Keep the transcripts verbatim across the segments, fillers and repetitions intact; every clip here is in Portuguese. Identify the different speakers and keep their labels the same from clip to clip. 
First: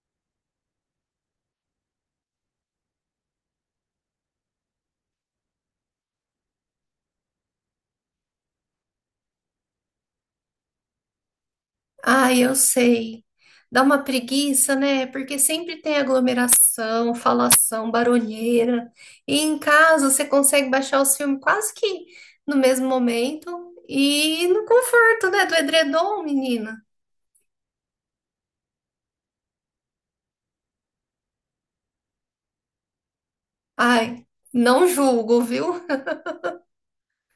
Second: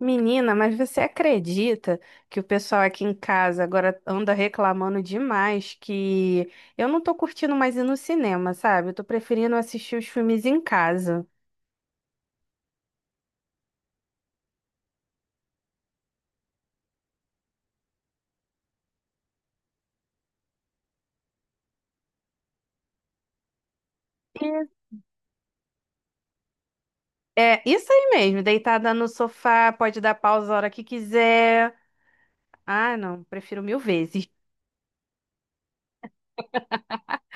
Speaker 1: Menina, mas você acredita que o pessoal aqui em casa agora anda reclamando demais que eu não tô curtindo mais ir no cinema, sabe? Eu tô preferindo assistir os filmes em casa.
Speaker 2: Ah, eu sei. Dá uma preguiça, né? Porque sempre tem aglomeração, falação, barulheira. E em casa você consegue baixar os filmes quase que no mesmo momento e no
Speaker 1: E-
Speaker 2: conforto, né? Do edredom, menina.
Speaker 1: É isso aí mesmo, deitada no sofá, pode dar pausa a hora que quiser. Ah, não, prefiro mil
Speaker 2: Ai,
Speaker 1: vezes.
Speaker 2: não julgo, viu?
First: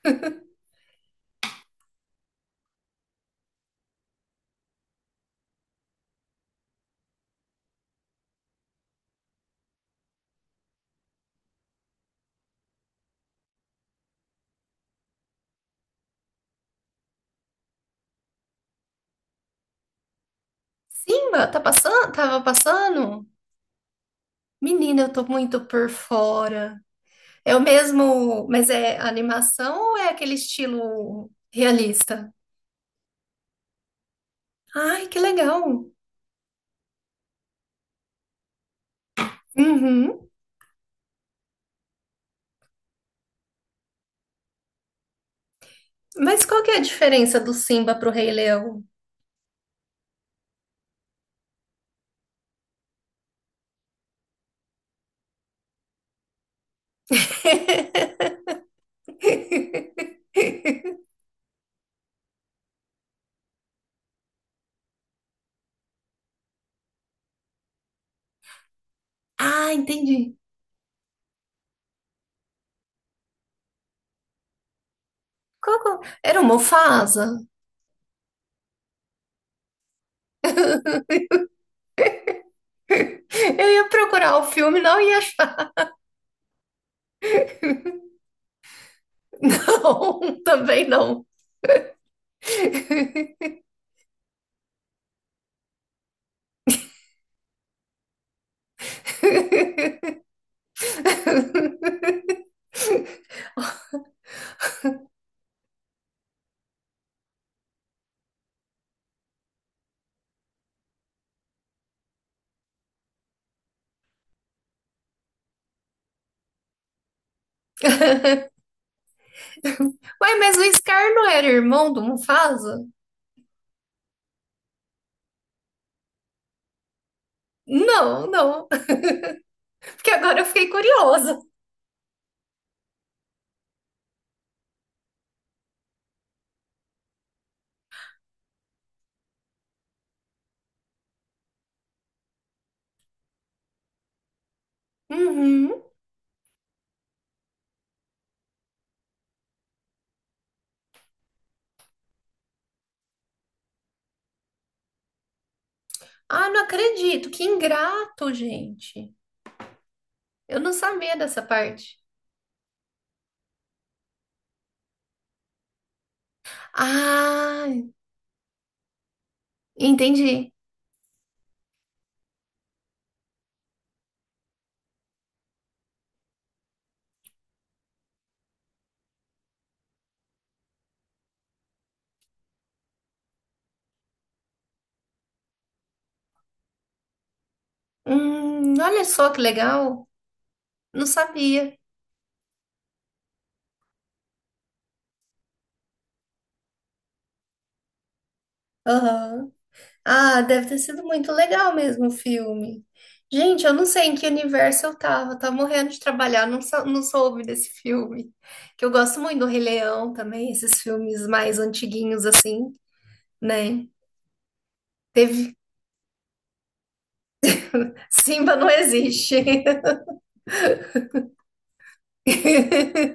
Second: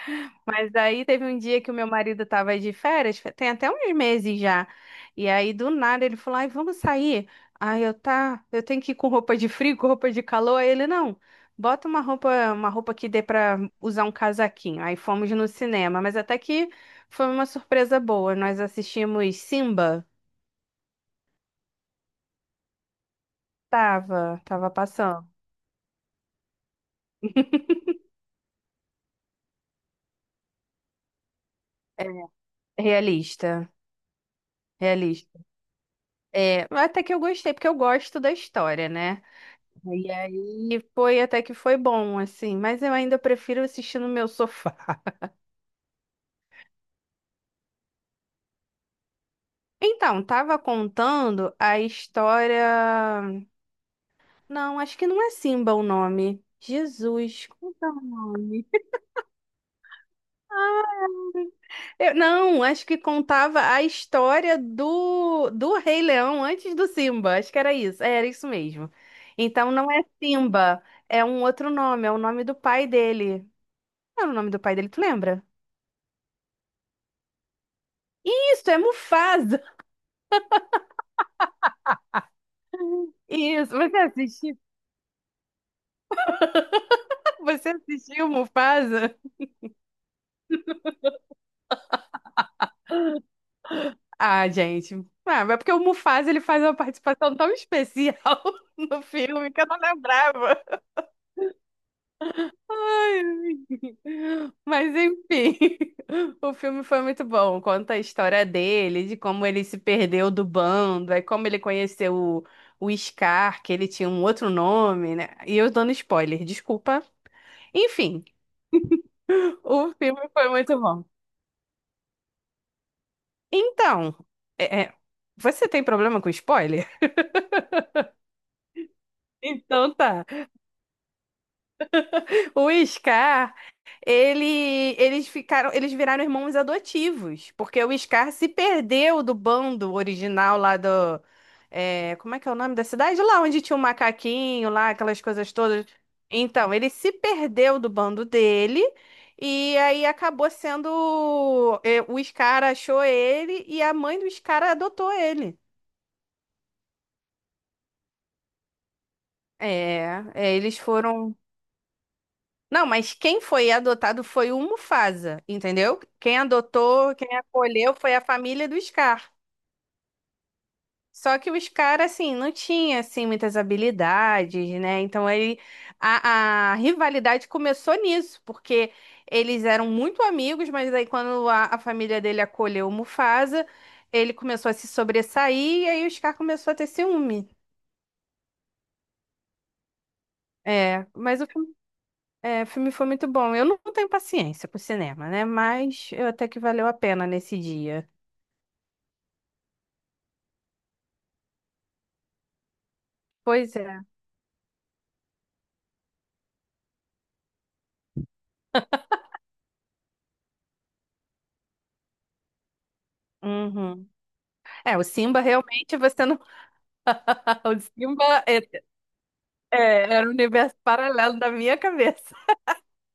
Speaker 1: Mas daí teve um dia que o meu marido tava de férias, fe- tem até uns meses já. E aí do nada ele falou: "Ai, vamos sair". Aí eu tá, eu tenho que ir com roupa de frio, com roupa de calor. Aí ele não. Bota uma roupa, uma roupa que dê pra usar um casaquinho. Aí fomos no cinema, mas até que foi uma surpresa boa. Nós assistimos Simba.
Speaker 2: Simba, tá passando? Tava passando?
Speaker 1: Tava, tava
Speaker 2: Menina, eu tô
Speaker 1: passando.
Speaker 2: muito por fora. É o mesmo, mas é animação ou é aquele estilo
Speaker 1: É,
Speaker 2: realista?
Speaker 1: realista,
Speaker 2: Ai, que
Speaker 1: realista.
Speaker 2: legal.
Speaker 1: É, até que eu gostei, porque eu gosto da história, né? E
Speaker 2: Uhum.
Speaker 1: aí foi até que foi bom, assim, mas eu ainda prefiro assistir no meu sofá.
Speaker 2: Mas qual que é a diferença do Simba pro Rei Leão?
Speaker 1: Então, tava contando a história. Não, acho que não é Simba o nome. Jesus, como é o nome? Eu- não, acho que contava a história do, do Rei Leão antes do Simba. Acho que era isso. É, era isso mesmo. Então
Speaker 2: Ah,
Speaker 1: não é
Speaker 2: entendi.
Speaker 1: Simba, é um outro nome, é o nome do pai dele. Qual era o nome do pai dele, tu lembra?
Speaker 2: Qual, qual- Era o Mufasa?
Speaker 1: Isso, é Mufasa.
Speaker 2: Eu
Speaker 1: Isso,
Speaker 2: ia
Speaker 1: você
Speaker 2: procurar o
Speaker 1: assistiu?
Speaker 2: filme, não ia achar.
Speaker 1: Você assistiu o Mufasa?
Speaker 2: Não, também não.
Speaker 1: Ah, gente. Ah, mas é porque o Mufasa ele faz uma participação tão especial no filme que eu não lembrava. Ai, mas enfim, o filme foi muito bom. Conta a história dele, de como ele se perdeu do bando, aí como ele conheceu o, o Scar, que ele tinha um outro nome, né? E eu dando spoiler, desculpa. Enfim, o
Speaker 2: Ué,
Speaker 1: filme foi
Speaker 2: mas o
Speaker 1: muito bom.
Speaker 2: Scar não era irmão do Mufasa?
Speaker 1: Então, é- é, você tem problema com spoiler?
Speaker 2: Não, não.
Speaker 1: Então
Speaker 2: Porque
Speaker 1: tá.
Speaker 2: agora eu fiquei curiosa.
Speaker 1: O Scar, ele, eles ficaram, eles viraram irmãos adotivos, porque o Scar se perdeu do bando original lá do, é, como é que é o nome da cidade? Lá onde tinha o macaquinho, lá aquelas coisas
Speaker 2: Uhum.
Speaker 1: todas. Então, ele se perdeu do bando dele e aí acabou sendo, é, o Scar achou ele e a mãe do Scar adotou ele.
Speaker 2: Ah, não acredito. Que ingrato, gente.
Speaker 1: É, é,
Speaker 2: Eu não
Speaker 1: eles
Speaker 2: sabia
Speaker 1: foram.
Speaker 2: dessa parte.
Speaker 1: Não, mas quem foi adotado foi o Mufasa, entendeu? Quem adotou, quem
Speaker 2: Ah,
Speaker 1: acolheu foi a família do Scar.
Speaker 2: entendi.
Speaker 1: Só que o Scar, assim, não tinha, assim, muitas habilidades, né? Então, ele, a, a rivalidade começou nisso, porque eles eram muito amigos, mas aí quando a, a família dele acolheu o Mufasa, ele começou a se sobressair e aí o Scar começou a ter ciúme.
Speaker 2: Hum, olha só que legal. Não
Speaker 1: É, mas o filme.
Speaker 2: sabia.
Speaker 1: É, o filme foi muito bom. Eu não tenho paciência pro cinema, né? Mas eu até que valeu a pena nesse dia.
Speaker 2: Aham. Ah, deve ter sido muito legal mesmo o filme. Gente, eu
Speaker 1: Pois
Speaker 2: não
Speaker 1: é.
Speaker 2: sei em que universo eu tava. Eu tava morrendo de trabalhar, não, sou- não soube desse filme. Que eu gosto muito do Rei Leão também, esses filmes mais antiguinhos assim, né?
Speaker 1: Uhum. É, o Simba
Speaker 2: Teve.
Speaker 1: realmente você não. O Simba
Speaker 2: Simba não
Speaker 1: é-
Speaker 2: existe.
Speaker 1: é, era um universo paralelo da minha cabeça.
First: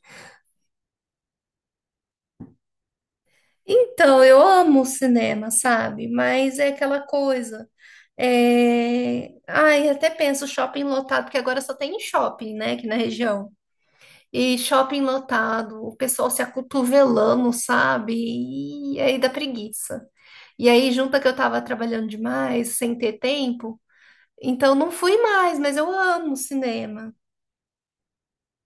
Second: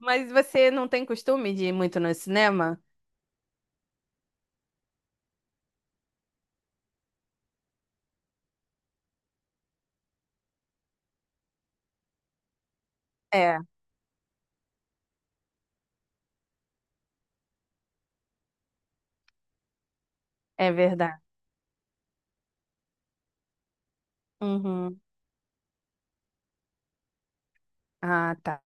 Speaker 1: Mas você não tem costume de ir muito no cinema?
Speaker 2: Então, eu amo o cinema, sabe? Mas é aquela coisa. É... Ai, até penso shopping lotado, porque agora só tem em shopping, né, aqui na região.
Speaker 1: É,
Speaker 2: E shopping lotado, o pessoal se acotovelando, sabe? E aí dá preguiça. E
Speaker 1: é
Speaker 2: aí, junta
Speaker 1: verdade.
Speaker 2: que eu tava trabalhando demais, sem ter tempo, então não
Speaker 1: Uhum.
Speaker 2: fui mais, mas eu amo cinema.
Speaker 1: Ah, tá.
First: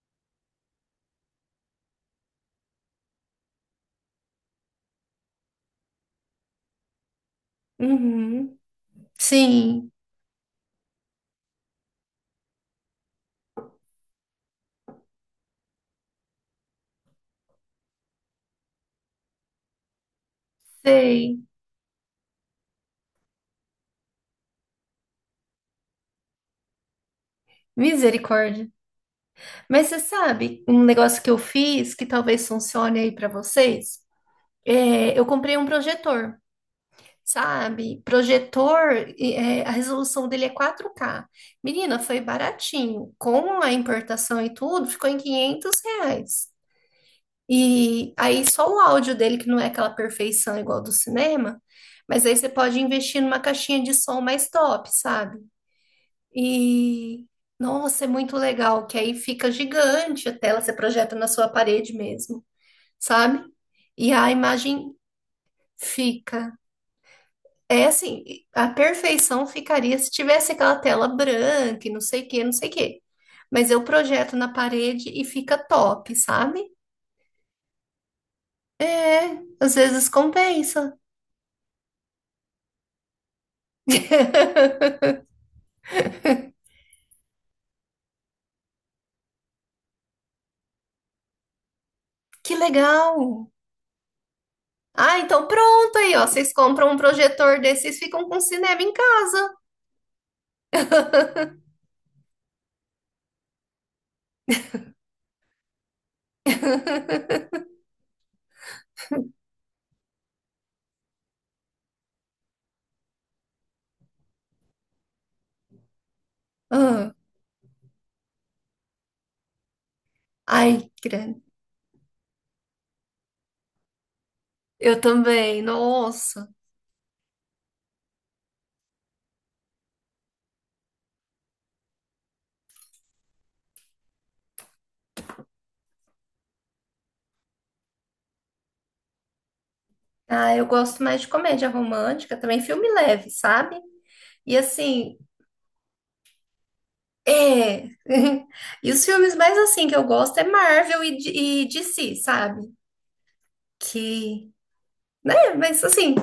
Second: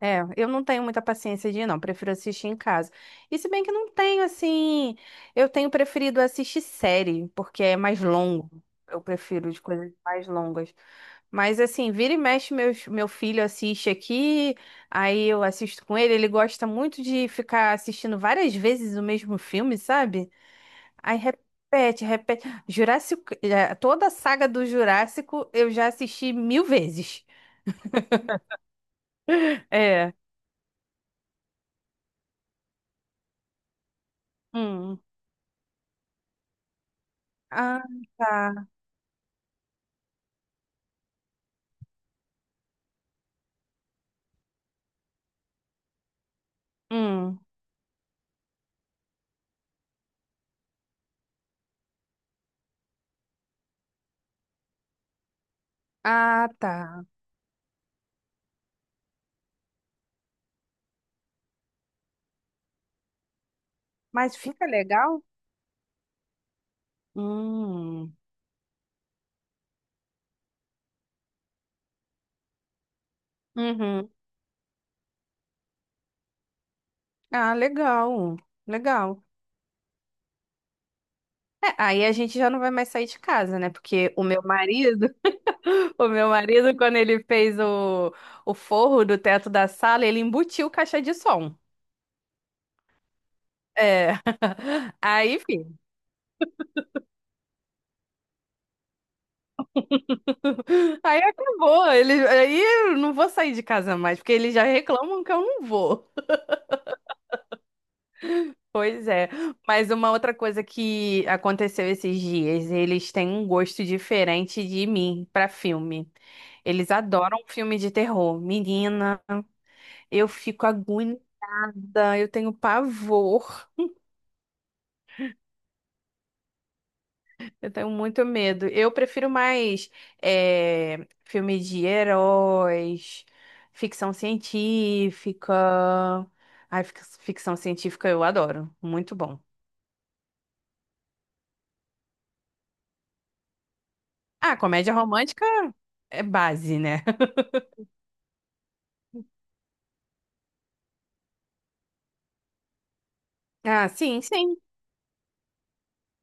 Speaker 1: É, eu não tenho muita paciência de ir, não. Prefiro assistir em casa. E se bem que não tenho, assim. Eu tenho preferido assistir série, porque é mais longo.
Speaker 2: Uhum.
Speaker 1: Eu prefiro de
Speaker 2: Sim,
Speaker 1: coisas mais longas. Mas, assim, vira e mexe, meus, meu filho assiste aqui, aí eu assisto com ele. Ele gosta muito de ficar assistindo várias vezes o mesmo filme, sabe? Aí
Speaker 2: sei.
Speaker 1: repete, repete. Jurássico, eh, toda a saga do Jurássico eu já assisti mil vezes.
Speaker 2: Misericórdia. Mas você
Speaker 1: É.
Speaker 2: sabe, um negócio que eu fiz que talvez funcione aí para vocês,
Speaker 1: Hum.
Speaker 2: é, eu comprei um projetor,
Speaker 1: Ah,
Speaker 2: sabe?
Speaker 1: tá.
Speaker 2: Projetor, e, é, a resolução dele é quatro K. Menina, foi baratinho. Com a importação e tudo, ficou em quinhentos reais.
Speaker 1: Hum.
Speaker 2: E aí só o áudio dele, que não é aquela perfeição igual do cinema, mas aí você pode investir numa caixinha de som mais top, sabe?
Speaker 1: Ah, tá.
Speaker 2: E nossa, é muito legal, que aí fica gigante a tela, você projeta na sua parede mesmo, sabe? E a
Speaker 1: Mas fica
Speaker 2: imagem
Speaker 1: legal?
Speaker 2: fica. É
Speaker 1: Hum.
Speaker 2: assim, a perfeição ficaria se tivesse aquela tela branca e não sei o que, não sei o que. Mas eu
Speaker 1: Uhum.
Speaker 2: projeto na parede e fica top, sabe?
Speaker 1: Ah, legal. Legal.
Speaker 2: É, às vezes compensa.
Speaker 1: É, aí a gente já não vai mais sair de casa, né? Porque o meu marido, o meu marido, quando ele fez o, o forro do teto da sala, ele embutiu caixa de som.
Speaker 2: Que legal!
Speaker 1: É.
Speaker 2: Ah,
Speaker 1: Aí,
Speaker 2: então
Speaker 1: enfim.
Speaker 2: pronto aí, ó. Vocês compram um projetor desses e ficam com cinema em casa.
Speaker 1: Aí acabou. Ele, aí eu não vou sair de casa mais, porque eles já reclamam que eu não vou. Pois é, mas uma outra coisa que aconteceu esses dias, eles têm um gosto diferente de mim pra filme. Eles
Speaker 2: Ah.
Speaker 1: adoram filme de terror. Menina, eu fico
Speaker 2: Ai, grande.
Speaker 1: agoniada, eu tenho pavor,
Speaker 2: Eu também, nossa.
Speaker 1: eu tenho muito medo. Eu prefiro mais é, filme de heróis, ficção científica. Ai, fic- ficção científica eu adoro, muito bom.
Speaker 2: Ah, eu gosto mais de comédia romântica, também filme leve, sabe? E
Speaker 1: Ah, comédia
Speaker 2: assim,
Speaker 1: romântica é base, né?
Speaker 2: é. E os filmes mais assim que eu gosto é Marvel e, D- e D C, sabe?
Speaker 1: Ah, sim,
Speaker 2: Que,
Speaker 1: sim.
Speaker 2: né? Mas assim,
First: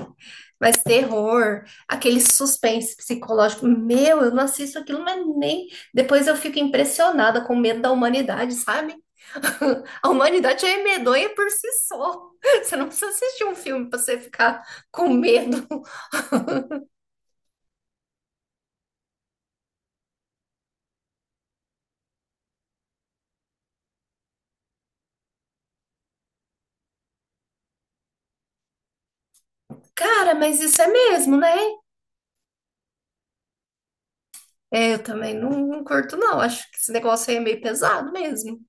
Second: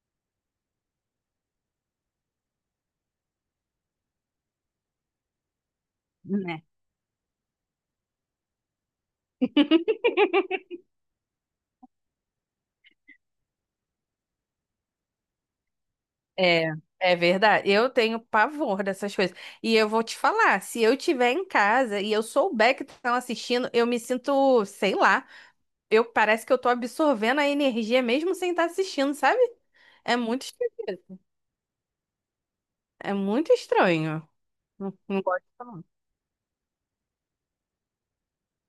Speaker 2: mais terror, aquele suspense psicológico. Meu, eu não assisto aquilo, mas nem. Depois eu fico
Speaker 1: Né?
Speaker 2: impressionada com o medo da humanidade, sabe? A humanidade é medonha por si só. Você não precisa assistir um filme pra você ficar com medo.
Speaker 1: É, é verdade. Eu tenho pavor dessas coisas. E eu vou te falar, se eu estiver em casa e eu souber que estão assistindo, eu me sinto, sei lá, eu parece que eu tô absorvendo a energia mesmo sem estar assistindo, sabe? É
Speaker 2: Cara,
Speaker 1: muito
Speaker 2: mas isso é
Speaker 1: esquisito.
Speaker 2: mesmo, né?
Speaker 1: É muito estranho.
Speaker 2: É,
Speaker 1: Não,
Speaker 2: eu
Speaker 1: não
Speaker 2: também
Speaker 1: gosto
Speaker 2: não, não
Speaker 1: não.
Speaker 2: curto, não. Acho que esse negócio aí é meio pesado mesmo.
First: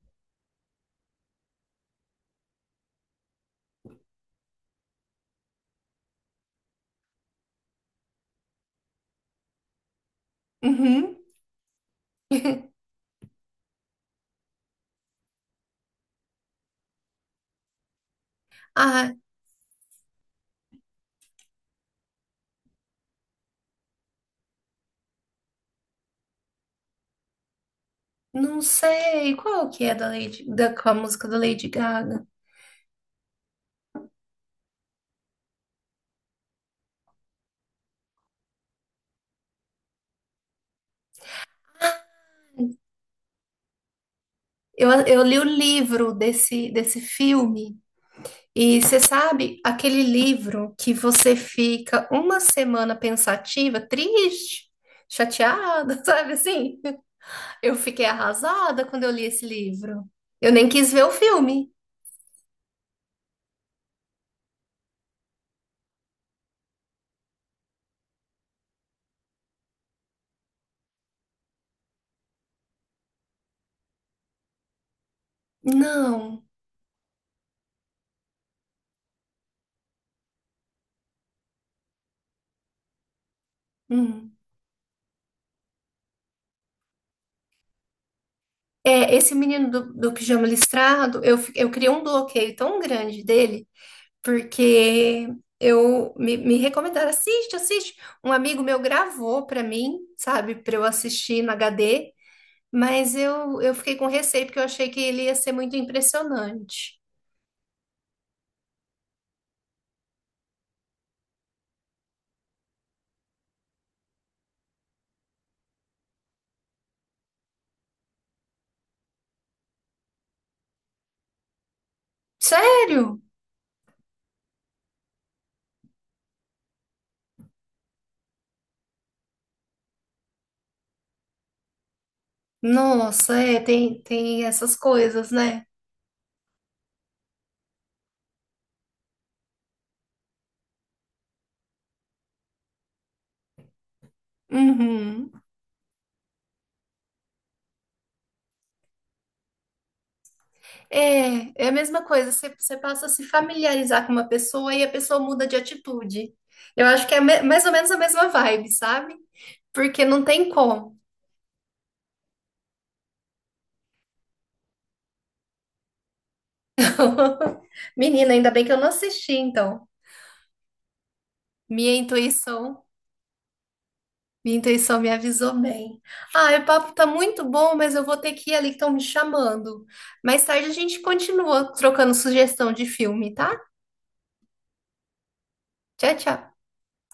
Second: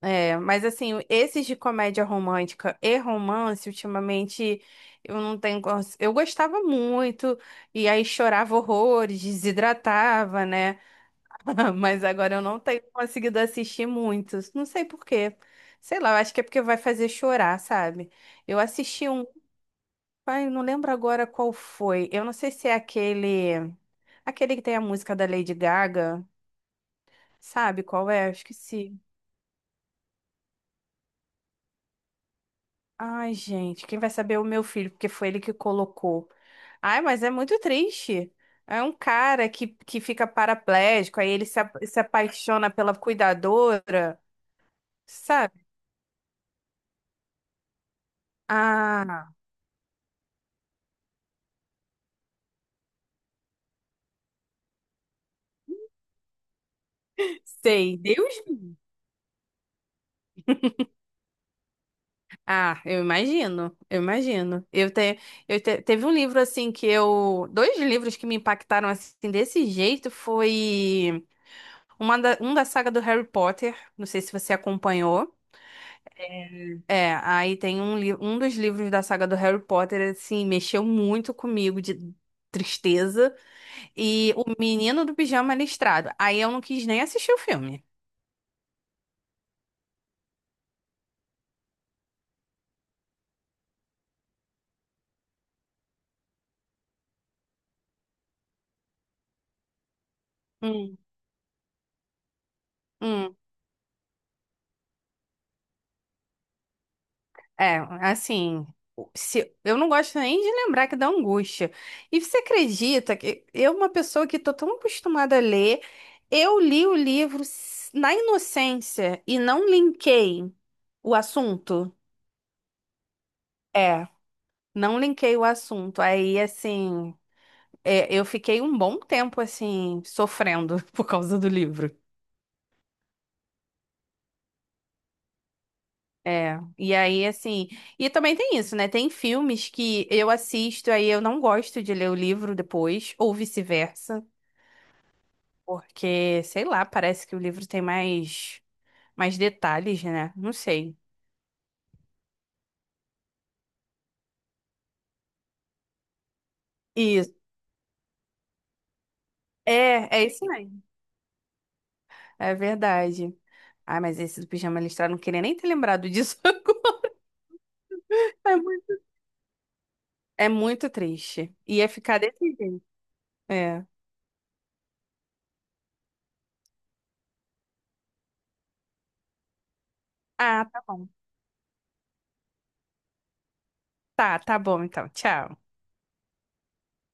Speaker 1: É, mas assim, esses de comédia romântica e romance, ultimamente, eu não tenho. cons- Eu gostava muito, e aí chorava horrores, desidratava, né?
Speaker 2: Uhum.
Speaker 1: Mas agora eu não tenho conseguido assistir muitos. Não sei por quê. Sei lá, eu acho que é porque vai fazer chorar, sabe? Eu assisti
Speaker 2: Ah,
Speaker 1: um, ai, eu não lembro agora qual foi. Eu não sei se é aquele, aquele que tem a música da Lady Gaga, sabe qual é? Eu
Speaker 2: não
Speaker 1: esqueci.
Speaker 2: sei. Qual que é da Lady, da, com a música da Lady Gaga?
Speaker 1: Ai, gente, quem vai saber é o meu filho, porque foi ele que colocou. Ai, mas é muito triste. É um cara que, que fica paraplégico, aí ele se, apa- se apaixona pela cuidadora,
Speaker 2: Eu, eu li o
Speaker 1: sabe?
Speaker 2: livro desse, desse filme, e você
Speaker 1: Ah,
Speaker 2: sabe aquele livro que você fica uma semana pensativa, triste, chateada, sabe assim? Eu
Speaker 1: sei,
Speaker 2: fiquei
Speaker 1: Deus me
Speaker 2: arrasada
Speaker 1: livre.
Speaker 2: quando eu li esse livro. Eu nem quis ver o filme.
Speaker 1: Ah, eu imagino, eu imagino. Eu, te, eu te- teve um livro assim que eu, dois livros que me impactaram assim desse jeito foi uma da, um da saga do Harry Potter, não sei se você acompanhou.
Speaker 2: Não.
Speaker 1: É, aí tem um, li- um dos livros da saga do Harry Potter assim mexeu muito comigo de tristeza e
Speaker 2: Hum.
Speaker 1: o Menino do Pijama Listrado. Aí eu não quis nem assistir o filme.
Speaker 2: É, esse menino do, do pijama listrado, eu, fi- eu criei um bloqueio tão grande dele, porque eu me, me recomendaram, assiste, assiste. Um amigo meu gravou para mim, sabe, para eu
Speaker 1: Hum.
Speaker 2: assistir no H D, mas
Speaker 1: Hum.
Speaker 2: eu, eu fiquei com receio porque eu achei que ele ia ser muito impressionante.
Speaker 1: É, assim, o- se, eu não gosto nem de lembrar que dá angústia. E você acredita que eu, uma pessoa que tô tão acostumada a ler, eu li o livro s- na inocência e não linkei o assunto?
Speaker 2: Sério?
Speaker 1: É, não linkei o assunto. Aí, assim, é, eu fiquei um bom tempo, assim, sofrendo por causa do livro.
Speaker 2: Nossa, é, tem, tem essas coisas, né?
Speaker 1: É, e aí, assim, e também tem isso, né? Tem filmes que eu assisto, aí eu não gosto de ler o livro depois, ou vice-versa.
Speaker 2: Uhum.
Speaker 1: Porque, sei lá, parece que o livro tem mais, mais detalhes, né? Não sei.
Speaker 2: É, é a mesma coisa, você, você passa a se familiarizar com uma pessoa e a pessoa muda de atitude. Eu acho que é
Speaker 1: Isso.
Speaker 2: me- mais ou menos a mesma vibe, sabe? Porque
Speaker 1: É,
Speaker 2: não
Speaker 1: é isso
Speaker 2: tem
Speaker 1: mesmo.
Speaker 2: como.
Speaker 1: É verdade. Ai, mas esse do pijama listrado, não queria nem ter lembrado disso agora.
Speaker 2: Menina, ainda
Speaker 1: É
Speaker 2: bem que eu não
Speaker 1: muito,
Speaker 2: assisti, então.
Speaker 1: é muito triste. Ia
Speaker 2: Minha
Speaker 1: ficar desse jeito.
Speaker 2: intuição,
Speaker 1: É.
Speaker 2: minha intuição me avisou bem. Ah, o papo tá muito bom, mas eu vou ter que ir ali que estão me chamando. Mais
Speaker 1: Ah,
Speaker 2: tarde a
Speaker 1: tá
Speaker 2: gente
Speaker 1: bom.
Speaker 2: continua trocando sugestão de filme, tá?
Speaker 1: Tá, tá bom então. Tchau.
Speaker 2: Tchau, tchau.